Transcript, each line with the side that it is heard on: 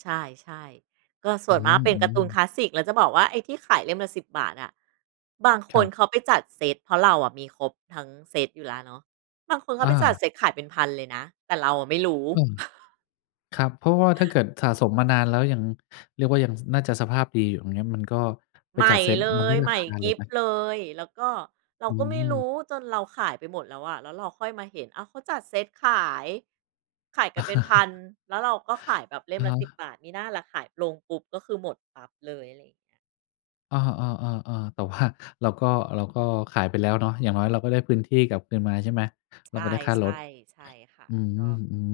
right: ใช่ ๆ ก็ส
left: อ
right: ่
left: ื
right: วนมากเป็นการ์ตู
left: ม
right: นค
left: ๆ
right: ลาสสิก แล้วจะบอกว่าไอ้ที่ขายเล่มละ 10 บาทอะ บางค
left: ครั
right: น
left: บ
right: เขาไปจัดเซ็ต เพราะเราอะมีครบทั้งเซ็ตอยู่แล้วเนาะ บางคนเข
left: อ
right: าไปจัด
left: า
right: เซ็ตขายเป็น 1,000 เลยนะ แต่เราไม่รู้
left: อืม ครับ เพราะว่าถ้าเกิดสะสมมานานแล้วยัง เรียกว่ายังน่าจะสภาพดีอยู่ อย่างเงี้ย มันก็ไป
right: ใหม
left: จั
right: ่
left: ดเซ็ต
right: เล
left: มันได
right: ย
left: ้
right: ใ
left: รา
right: หม่
left: คา
right: ก
left: เล
right: ริ
left: ย
right: บ
left: นะ
right: เลย แล้วก็ เรา
left: อื
right: ก็ไม่ร
left: ม
right: ู้จนเราขายไปหมดแล้วอะ แล้วเราค่อยมาเห็น อ้าว เขาจัดเซ็ตขาย ขายกับเป็นพัน แล้วเราก็ขายแบบเล่
left: อ
right: ม
left: ะ
right: ล
left: ฮ
right: ะ 10
left: ะ
right: บาท มิน่าล่ะขายลงปุ๊บก็คือหมดปั๊บเลย อะไรอย่างเงี้ย
left: เออ ๆ ๆ ๆ แต่ว่าเราก็ เราก็ขายไปแล้วเนาะ อย่างน้อยเราก็ได้พื้นที่กลับคืนมาใช่ไหม?
right: ใ
left: เร
right: ช
left: าก็
right: ่
left: ได้ค่ารถ
right: ๆ ใช่ค่ะ
left: อื
right: ก็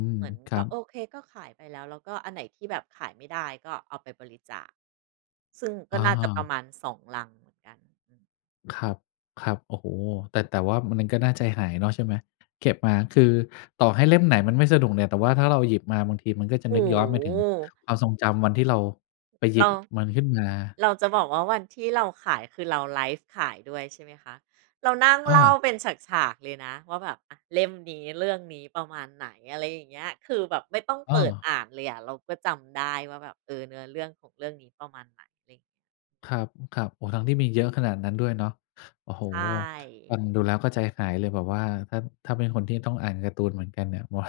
left: ม
right: เหมือน
left: ๆ คร
right: ก
left: ั
right: ็
left: บ
right: โอเค ก็ขายไปแล้ว แล้วก็อันไหนที่แบบขายไม่ได้ก็เอาไปบริจาค ซึ่งก
left: อ
right: ็น่าจะประ
left: า
right: มาณ 2 ลังเหมือนกัน อืม
left: ครับ ครับ โอ้โฮ แต่ แต่ว่ามัน น ก็น่าใจหายเนาะใช่ไหม เก็บมา คือต่อให้เล่มไหนมันไม่สนุกเนี่ย แต่ว่าถ้าเราหยิบมาบางทีมันก็จะ
right: โอ
left: น
right: ้
left: ึกย้อนไป
right: โ
left: ถึง
right: ฮ
left: ความทรงจำวันที่เราไปหย
right: เ
left: ิ
right: ร
left: บ
right: า
left: มันขึ้นมา
right: เราจะบอกว่าวันที่เราขาย คือเราไลฟ์ขายด้วยใช่ไหมคะ เรานั่ง
left: อ
right: เล่า
left: า
right: เป็นฉาก ๆ เลยนะว่าแบบ อา เล่มนี้ เรื่องนี้ ประมาณไหน อะไรอย่างเงี้ย คือแบบไม่ต้อง
left: อ
right: เปิด
left: า
right: อ่านเลยอะ เราก็จำได้ว่าแบบ เออ เนื้อเรื่องของเรื่องนี้ประมาณไหน ไร
left: ครับ ๆ โอ้ ทั้งที่มีเยอะขนาดนั้นด้วยเนอะ โอ้โฮ
right: ใช
left: ฟ
right: ่
left: ังดูแล้วก็ใจหายเลยแบบว่า ถ้า ถ้าเป็นคนที่ต้องอ่านการ์ตูนเหมือนกันเนี่ย ผมว่า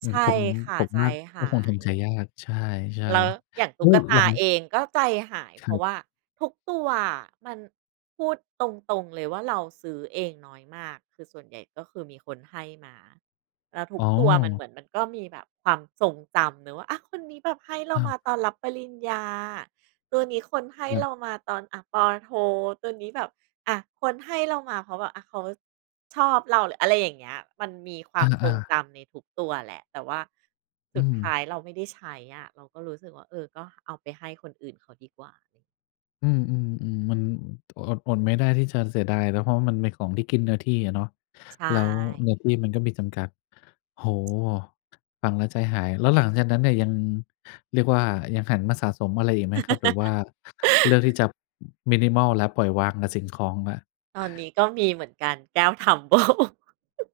left: เห
right: ใ
left: ม
right: ช
left: ือน
right: ่
left: ผม
right: ค่ะ
left: ผม
right: ใจ
left: ว่า
right: ห
left: ก็
right: า
left: คงทำใจ
right: ย
left: ยาก ใช่
right: เรา อย่าง
left: ๆ
right: ต
left: แล
right: ุ
left: ้
right: ๊ก
left: ว
right: ต
left: หลั
right: า
left: ง
right: เองก็ใจหาย เพ
left: คร
right: ราะ
left: ับ
right: ว่าทุกตัวอะ มัน พูดตรง ๆ เลยว่าเราซื้อเองน้อยมาก คือส่วนใหญ่ก็คือมีคนให้มา แล้วทุ
left: อ๋
right: ก
left: อ
right: ตัวมันเหมือนมันก็มีแบบความทรงจำ หรือว่า อ้าว คนนี้แบบให้เรา
left: อ้า
right: ม
left: ว
right: าตอนรับปริญญา ตัวนี้คนให้
left: ครั
right: เ
left: บ
right: รามาตอน อา ป.โท ตัวนี้แบบ อา คนให้เรามาเพราะว่า อา เขาชอบเราแหละ อะไรอย่างเงี้ย มันมีคว
left: อ
right: ามทร
left: า
right: งจ
left: ๆ
right: ำในทุกตัวแหละ แต่ว่าส
left: อื
right: ุดท้
left: ม
right: ายเราไม่ได้ใช้อะ เราก็รู้สึกว่า เออ ก็เอาไปให้คนอื่นเขาดีกว่า อย่าง
left: อืม ๆ ๆ มัน อด อดไม่ได้ที่จะเสียดายเนอะ เพราะว่ามันเป็นของที่กินเนื้อที่อะเนาะ
right: ใช
left: แล้วเนื้
right: ่
left: อที่มันก็มีจำกัด โอ้โฮ ฟังแล้วใจหาย แล้วหลังจากนั้นเนี่ยยัง เรียกว่ายังหันมาสะสมอะไรอีกไหมครับ? หรือว่า เลือกที่จะ minimal แล้ว ปล่อยวางกับสิ่งของแล้ว
right: ตอนนี้ก็มีเหมือนกัน แก้ว Tumbler